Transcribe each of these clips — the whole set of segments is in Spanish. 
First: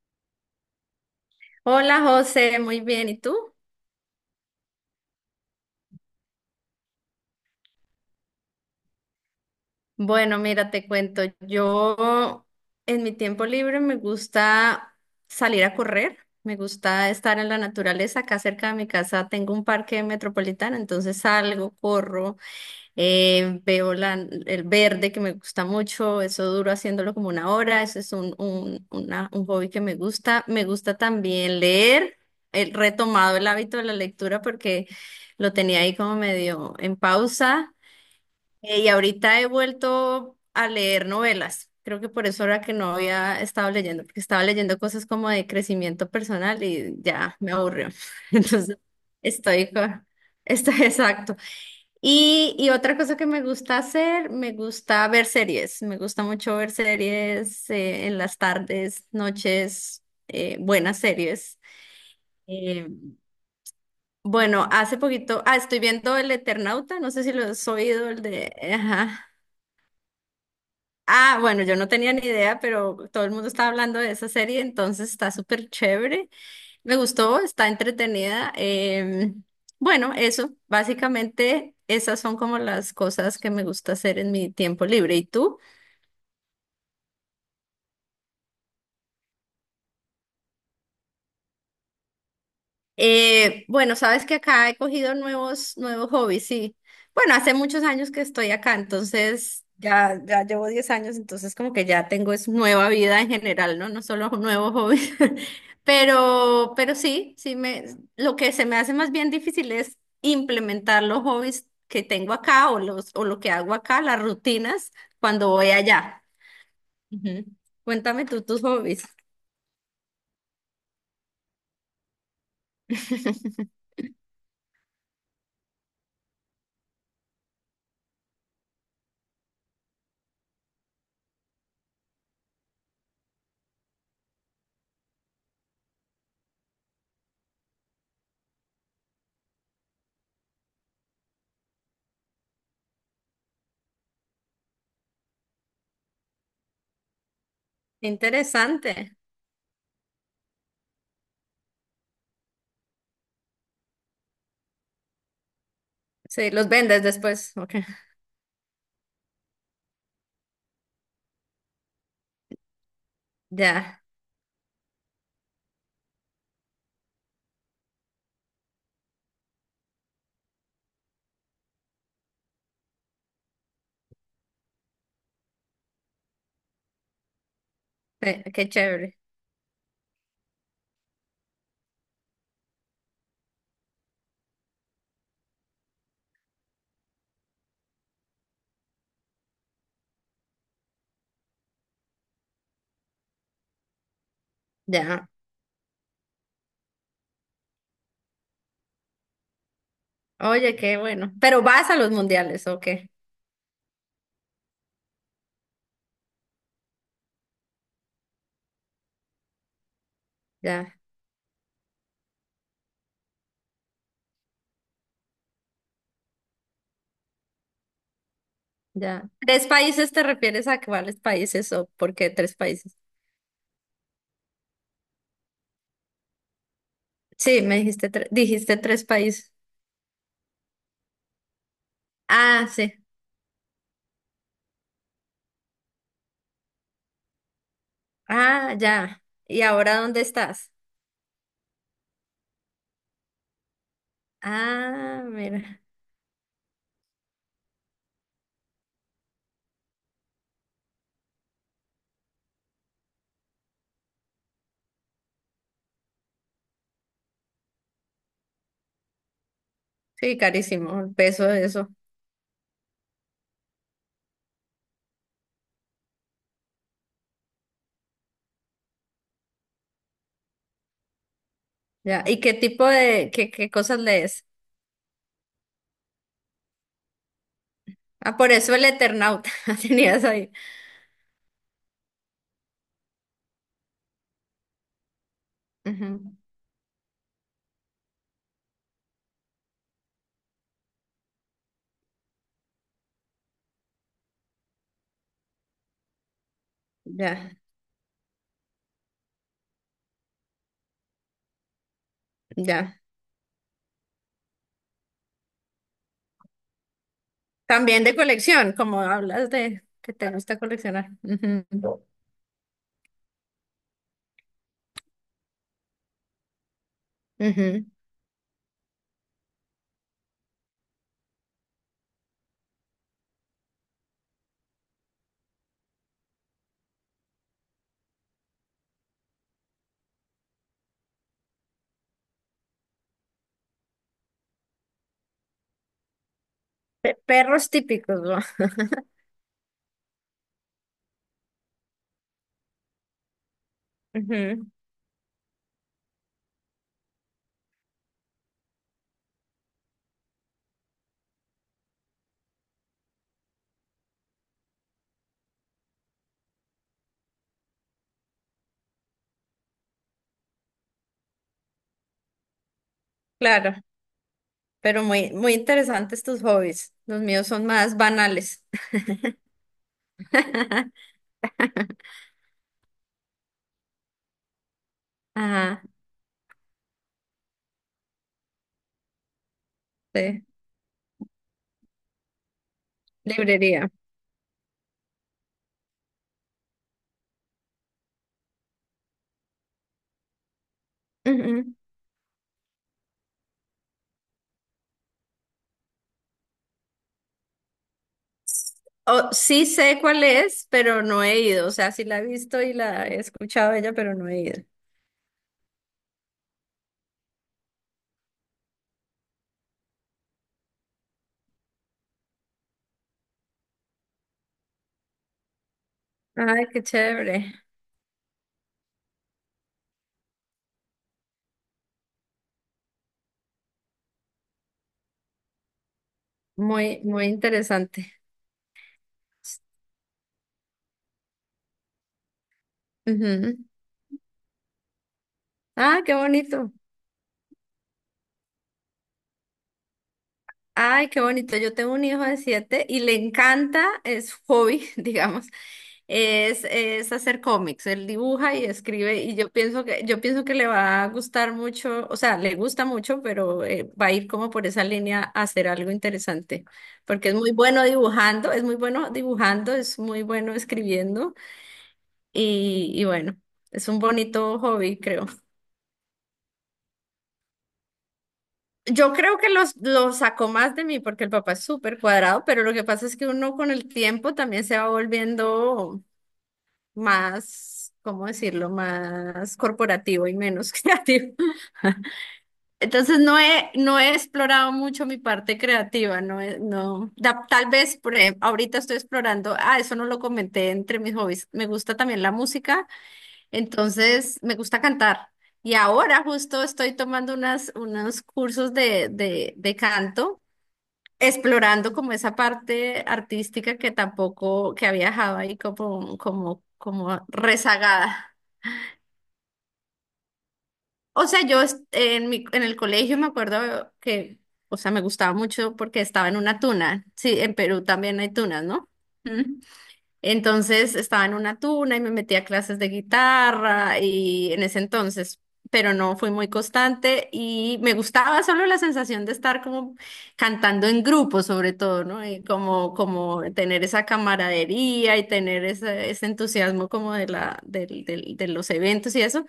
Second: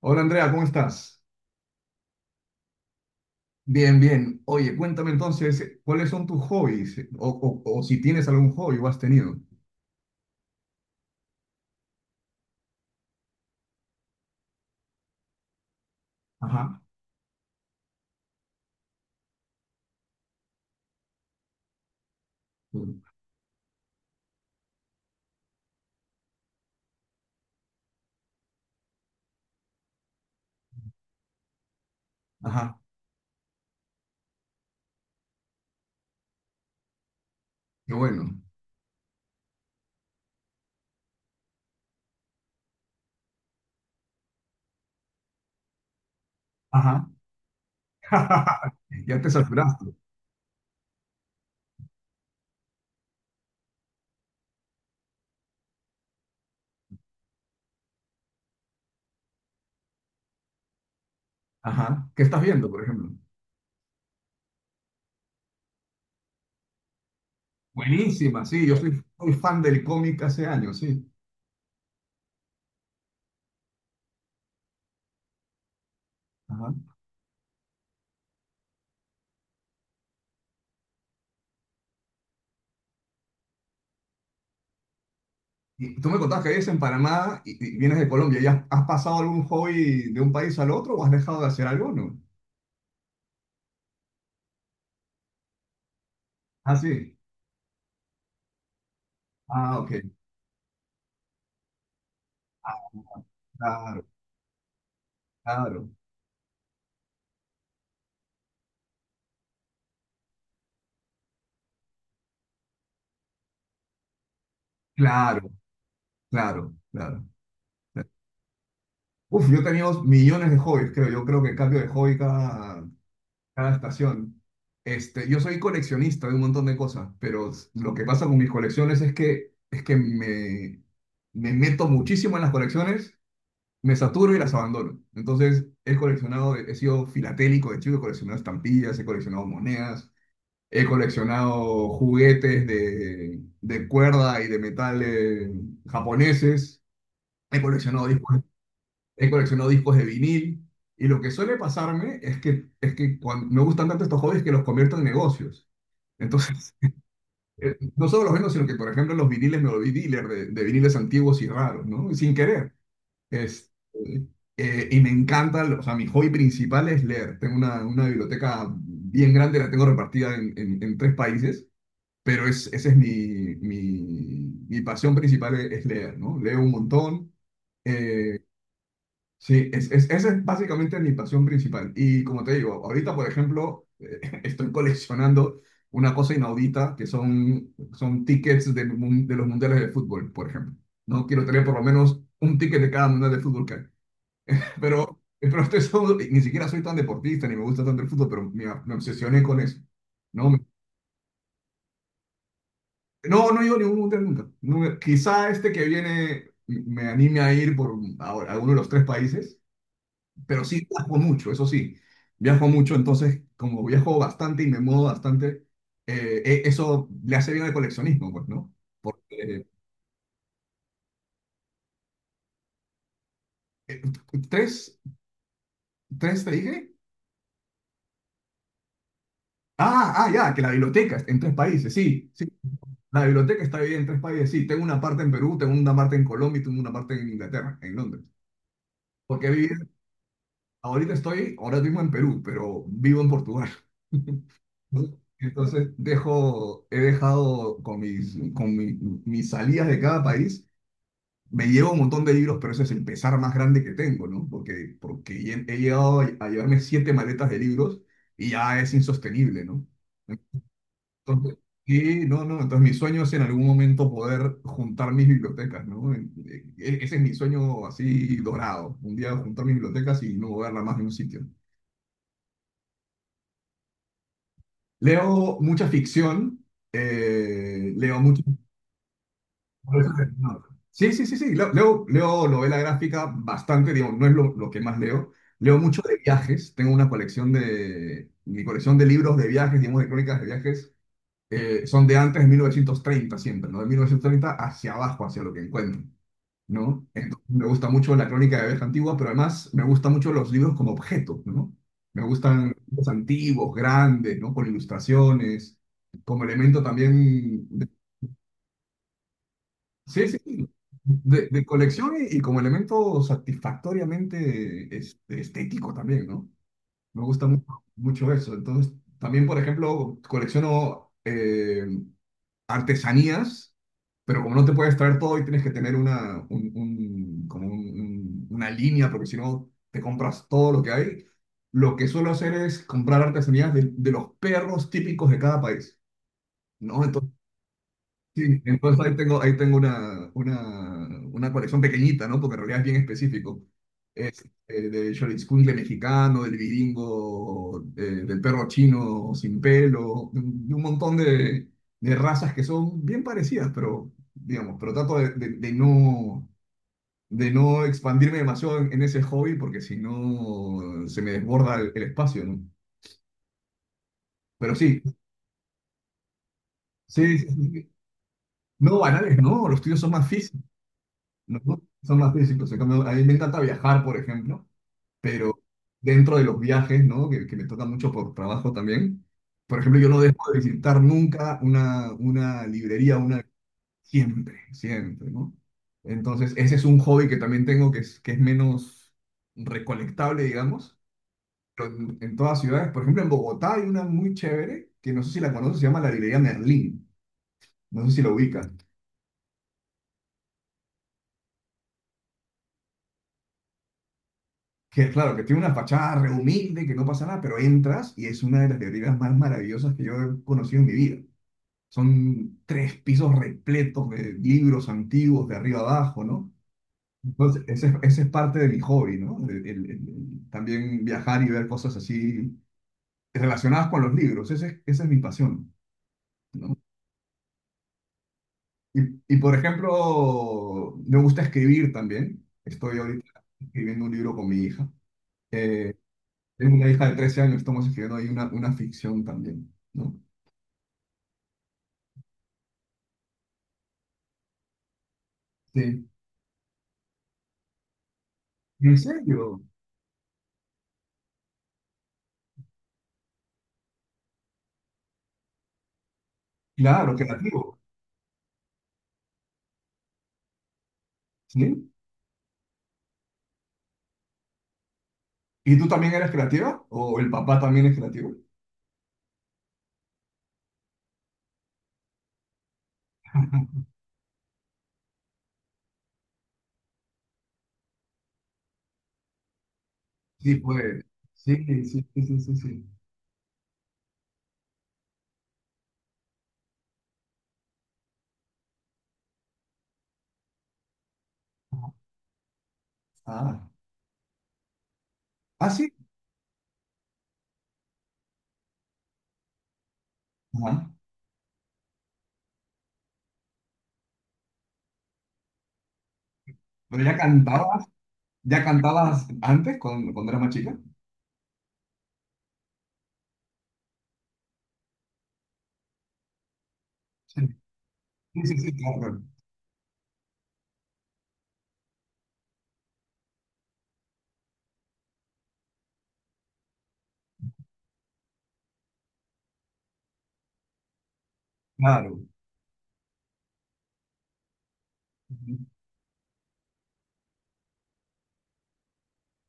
Hola Andrea, ¿cómo estás? Hola José, muy bien. ¿Y tú? Bien, bien. Oye, cuéntame entonces, ¿cuáles son tus hobbies? O si tienes algún hobby o has tenido. Bueno, mira, te cuento. Yo en mi tiempo libre me gusta salir a correr, me Ajá. gusta estar en la naturaleza. Acá cerca de mi casa tengo un parque metropolitano, entonces salgo, corro, veo el verde que me gusta mucho. Eso duro haciéndolo como una hora. Ese es un hobby que me gusta. Me gusta también leer. He Ajá, retomado el hábito de la lectura porque lo tenía ahí como medio en pausa. qué bueno. Y ahorita he vuelto a leer novelas. Creo que por eso era que no había estado leyendo, porque estaba leyendo cosas como de crecimiento personal y Ajá. ya me aburrió. Entonces, Ya te estoy saturaste. con... Estoy exacto. Y otra cosa que me gusta hacer, me gusta ver series. Me gusta mucho ver series en las tardes, noches, buenas series. Ajá. ¿Qué estás viendo, por Eh, ejemplo? bueno, hace poquito, ah, estoy viendo El Eternauta, no sé si lo has oído, el Buenísima, de... sí, yo soy, Ajá. soy fan del cómic hace años, sí. Ah, bueno, yo no tenía ni idea, pero todo el mundo estaba hablando de esa serie, entonces está súper chévere. Ajá. Me gustó, está entretenida. Bueno, eso, básicamente esas son como las cosas que me gusta hacer en mi tiempo libre. ¿Y tú? Y tú me contabas que vives en Panamá y vienes de Colombia. ¿Ya has pasado algún hobby de un país al otro o has dejado de hacer alguno? Bueno, sabes que acá he cogido nuevos hobbies, sí. Ah, sí. Bueno, hace muchos años que estoy acá, entonces Ah, ok. Ya llevo 10 años, entonces como que ya tengo es Ah. nueva vida en general, ¿no? No Claro, solo nuevos hobbies. claro, Pero sí lo que se me hace más bien difícil es implementar los hobbies que tengo acá o lo que hago acá, las rutinas, cuando claro. voy allá. Claro, claro. Ujú. Claro. Cuéntame tú tus hobbies. Uf, yo tenía 2 millones de hobbies, creo. Yo creo que cambio de hobby cada estación. Este, yo soy coleccionista de un montón de cosas, pero lo que pasa con mis colecciones es que, es que me meto muchísimo en las colecciones, me saturo y las abandono. Entonces, he coleccionado, he sido filatélico de chico, he coleccionado estampillas, he coleccionado monedas, he coleccionado juguetes de cuerda y de metal japoneses. He coleccionado discos Interesante. he coleccionado discos de vinil, y lo que suele pasarme es que cuando me gustan tanto estos hobbies que los convierto en negocios. Sí, los Entonces, vendes después. Ok. No solo los vendo, sino que, por ejemplo, los viniles, me volví dealer de viniles antiguos y raros, ¿no? Sin querer. Es, Ya, y me encanta, o sea, mi hobby principal es leer. Tengo una biblioteca bien grande, la tengo repartida en tres países, pero esa es mi pasión principal, es leer, ¿no? Leo un montón. Eh, qué chévere. Sí, esa es básicamente mi pasión principal. Y como te digo, ahorita, por ejemplo, estoy coleccionando una cosa inaudita que son tickets de los mundiales de fútbol, por ejemplo. No quiero tener por lo menos un ticket de cada mundial de fútbol que hay. Pero, Ya. pero ni siquiera soy tan deportista ni me gusta tanto el fútbol, pero me obsesioné con eso. No, Oye, qué bueno. Pero vas a los mundiales, ¿o qué? no he ido a ningún mundial nunca. No me- Quizá este que viene me anime a ir por a uno de los tres países. Pero sí Ya, viajo mucho, eso sí. Viajo mucho, entonces, como viajo bastante y me muevo bastante, eso le hace bien al coleccionismo, pues, ¿no? ya. Porque, ¿Tres países te refieres a cuáles países o por qué tres países? eh, ¿tres, tres te dije? Sí, me dijiste tres países. Ah, ah, ya, que la biblioteca está en tres países, sí, sí. Ah, sí. La biblioteca está dividida en tres países, sí. Tengo una parte en Perú, tengo una parte en Colombia y tengo una parte en Inglaterra, en Londres. Ah, ya. Porque he ¿Y vivido- ahora dónde estás? Ahora mismo en Perú, pero vivo en Portugal. Ah, mira. Entonces he dejado con mis, mis salidas de cada país, me llevo un montón de libros, pero ese es el pesar más grande que tengo, ¿no? Porque he llegado a llevarme siete maletas de libros y ya es insostenible, ¿no? Sí, carísimo, el peso Entonces, de eso. sí, no, no, entonces mi sueño es en algún momento poder juntar mis bibliotecas, ¿no? Ese es mi sueño así dorado, un día juntar mis bibliotecas y no moverla más de un sitio. Ya. ¿Y qué tipo de, qué cosas lees? Leo mucha ficción, leo Ah, mucho. por eso el Eternauta tenías ahí. No. Sí, sí, sí, sí. Leo novela gráfica bastante, digo, no es lo que más leo. Leo mucho de Ujú. viajes. Tengo una colección mi colección de libros de viajes, digamos, de crónicas de viajes. Son de antes de 1930 siempre, ¿no? De 1930 hacia abajo, hacia lo que encuentro, ¿no? Entonces, Ya, me gusta mucho la crónica de viajes antigua, pero además me gustan mucho los libros como objeto, ¿no? Me gustan ya. los antiguos, grandes, ¿no? Con ilustraciones, como elemento también. También de colección, como hablas de que Sí, te sí, gusta sí. coleccionar. de, Ujú, colección y como elemento satisfactoriamente estético también, ¿no? Me gusta mu- ujú. mucho eso. Entonces, también, por ejemplo, colecciono artesanías, pero como no te puedes traer todo y tienes que tener como una línea, porque si no te compras todo lo que hay, lo que suelo hacer es comprar artesanías de los perros típicos de cada país, ¿no? Entonces, Perros típicos, ¿no? sí, entonces ahí tengo una colección pequeñita, ¿no? Porque en realidad es bien específico. Es Ujú. Del Xoloitzcuintle mexicano, del viringo, del perro chino sin pelo, de un montón de razas que son bien parecidas, pero, digamos, trato de no expandirme demasiado en ese hobby porque si no se me desborda el espacio, ¿no? Claro, Pero sí, pero muy interesantes tus hobbies. Los sí, sí, míos son sí. más banales. No, banales, no, los tuyos son más físicos. No, no, son más físicos. En cambio, a mí me encanta viajar, por ejemplo, pero Ajá, dentro de los viajes, ¿no? Que me toca mucho por trabajo también. Por ejemplo, yo no sí, dejo de visitar nunca una librería. librería. Siempre, siempre, ¿no? Entonces, ese es un hobby que también tengo que es, menos recolectable, digamos, Ujú. pero en todas ciudades. Por ejemplo, en Bogotá hay una muy chévere, que no sé si la conoces, se llama la librería Merlín. No sé si la ubicas. Oh, sí sé cuál es, pero no he ido. O sea, sí la he visto y la he escuchado ella, pero no he ido. Que claro, que tiene una fachada re humilde, que no pasa nada, pero entras y es una de las librerías más maravillosas que yo he conocido en mi vida. Son tres pisos repletos de libros antiguos de arriba abajo, ¿no? Ay, qué chévere. Entonces, ese es parte de mi hobby, ¿no? El también viajar y ver cosas así relacionadas con los libros, esa es mi pasión, ¿no? Muy, muy interesante. Y, y, por ejemplo, me gusta escribir también. Estoy ahorita Ujú. escribiendo un libro con mi hija. Eh, Ah, qué bonito. Tengo una hija de 13 años, estamos escribiendo ahí una ficción también, ¿no? Ay, qué bonito. Yo tengo un hijo de 7 y le encanta, es su hobby, digamos, Sí. Es hacer cómics. Él dibuja y ¿En escribe y serio? Yo pienso que le va a gustar mucho, o sea, le gusta mucho, pero va a ir como por esa línea a hacer algo interesante, Claro, porque es muy creativo. bueno dibujando, es muy bueno dibujando, es muy bueno escribiendo ¿Sí? Y bueno, es un bonito hobby, creo. ¿Y tú también eres creativa? ¿O el papá también es creativo? Yo creo que lo sacó más de mí porque el papá es súper cuadrado, pero lo que pasa es que uno con el tiempo también se va volviendo más, ¿cómo decirlo?, más corporativo y Sí, menos pues. creativo. Sí, sí, sí, sí, sí. Sí. Entonces no he explorado mucho mi parte creativa, no, tal vez por ejemplo, ahorita estoy explorando, ah, eso no lo comenté entre mis hobbies, me gusta también la música, Ah, entonces me gusta cantar. ah, Y sí. ahora justo estoy tomando unos cursos de canto Ajá. explorando como esa parte artística que tampoco, que había dejado ahí Pero ya como cantabas, rezagada. ya cantabas antes cuando, eras más chica. O sea, en mi, en el colegio me acuerdo que, o sea, me gustaba mucho porque estaba en una tuna. Sí, Sí, en Perú también hay sí, sí, tunas, sí, ¿no? claro. Entonces estaba en una tuna y me metí a clases de guitarra y en ese entonces, pero no fui muy constante y me gustaba solo la sensación de estar como cantando en grupo sobre todo, Claro. ¿no? Y como tener esa camaradería y tener Ujú. Ese entusiasmo como de de los eventos y eso.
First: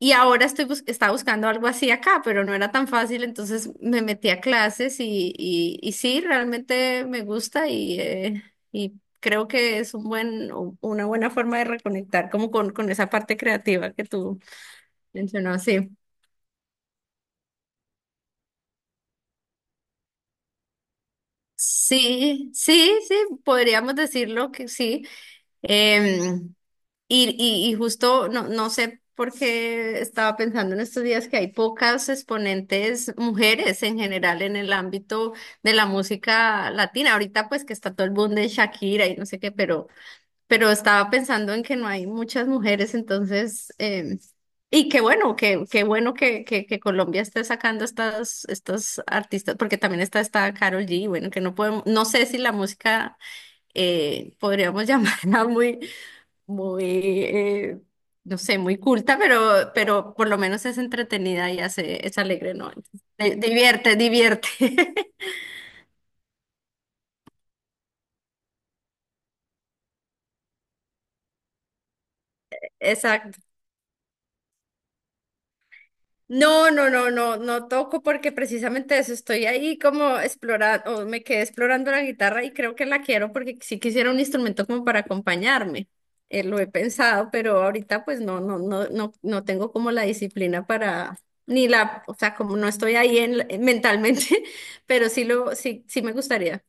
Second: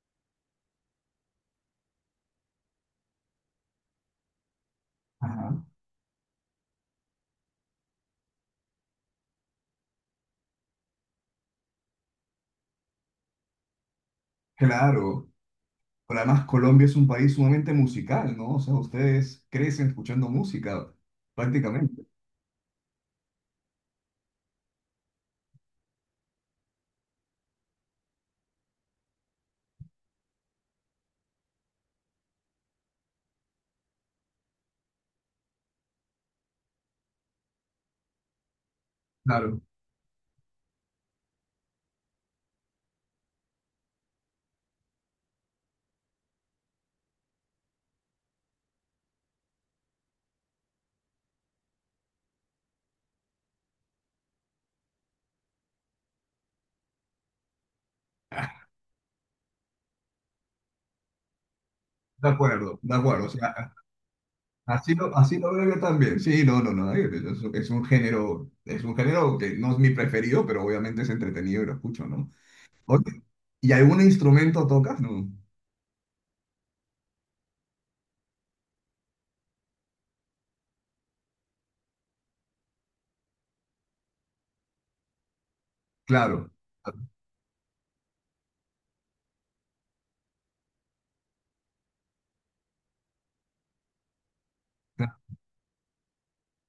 Y ahora estaba buscando algo así acá, pero no era tan fácil, entonces me metí a clases Ajá. Y sí, realmente me gusta y creo que es una buena forma de reconectar como con esa parte creativa que tú Claro. mencionabas, sí. Pero además Colombia es un país sumamente musical, ¿no? O sea, ustedes crecen escuchando música, prácticamente. Sí, podríamos decirlo que sí. Em, y justo, no sé por qué estaba pensando en estos días que hay pocas exponentes mujeres en general en el ámbito de la música latina. Ahorita pues que está todo el boom de Shakira y no sé qué, Claro, pero estaba pensando en que no hay muchas mujeres, entonces, y qué bueno, qué bueno que Colombia esté sacando estos artistas, porque también está esta Karol G, bueno, que no podemos, no sé si la música podríamos llamarla muy muy, eh, no sé, muy culta, pero por lo menos es entretenida y hace, es de alegre, ¿no? acuerdo, de Entonces, acuerdo. O sea, divierte, divierte. así lo, así lo veo yo también. Sí, no, no, no. Es un género que no es mi preferido, pero obviamente es entretenido y lo escucho, ¿no? Oye, Exacto. ¿y algún instrumento tocas? No. No, no, no, no, no toco porque precisamente eso estoy ahí como explorando, o me quedé explorando la guitarra y creo que la quiero porque sí quisiera un instrumento como para acompañarme. Claro. Lo he pensado, pero ahorita pues no, no, no, no, no tengo como la disciplina para, ni la, o sea, como no estoy ahí en, mentalmente, pero sí me gustaría.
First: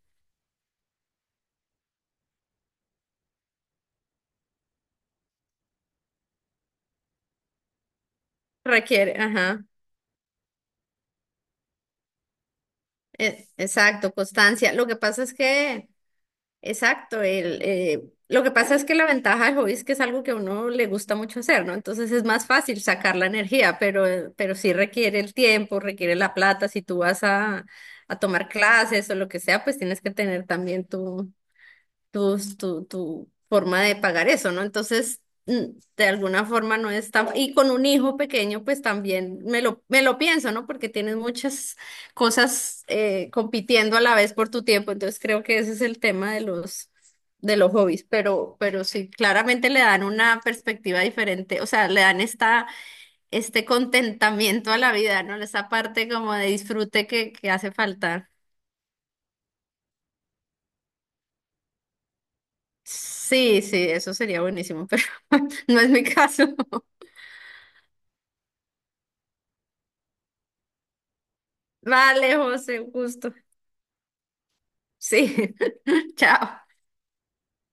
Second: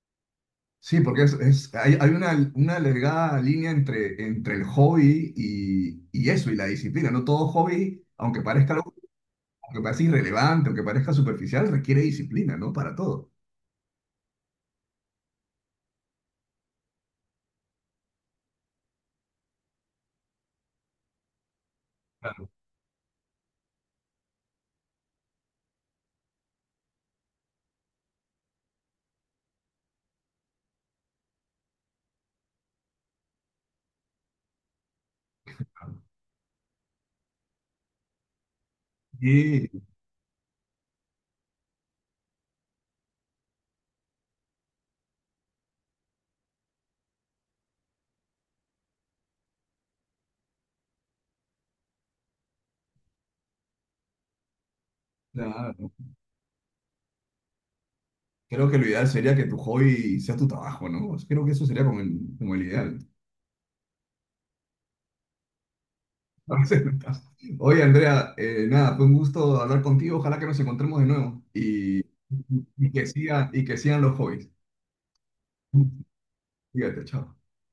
Sí, porque hay una delgada línea entre el hobby y eso, y la disciplina, ¿no? Todo hobby, aunque parezca Requiere, ajá, aunque parezca irrelevante, aunque parezca superficial, requiere disciplina, ¿no? Para todo. Exacto, constancia. Lo que pasa es que exacto, lo que pasa es que la ventaja del hobby es que es algo que a uno le gusta mucho hacer, ¿no? Entonces es más Claro, fácil sacar la energía, pero sí requiere el tiempo, requiere la plata. Si tú vas a tomar clases o lo que sea, pues tienes que tener también tu forma de pagar eso, ¿no? Entonces, mm, claro. de alguna forma no es tan... Y con un hijo pequeño, pues también Sí, me lo pienso, ¿no? Porque tienes muchas cosas compitiendo a la vez por tu tiempo, entonces creo que ese es el tema de de los hobbies, pero sí, claramente le dan una perspectiva diferente, o sea, le dan esta, este contentamiento a la vida, ¿no? Esa claro. parte como de disfrute que hace falta. Creo que lo ideal sería que tu hobby sea tu trabajo, ¿no? Creo que eso sería como el, ideal. Sí, sí, eso sería buenísimo, pero no es mi caso. A veces no estás. Oye, Andrea, nada, fue un gusto hablar contigo. Ojalá que nos encontremos de nuevo y, Vale, José, un y que gusto. siga, y que sigan los hobbies. Sí, chao. Fíjate, chao.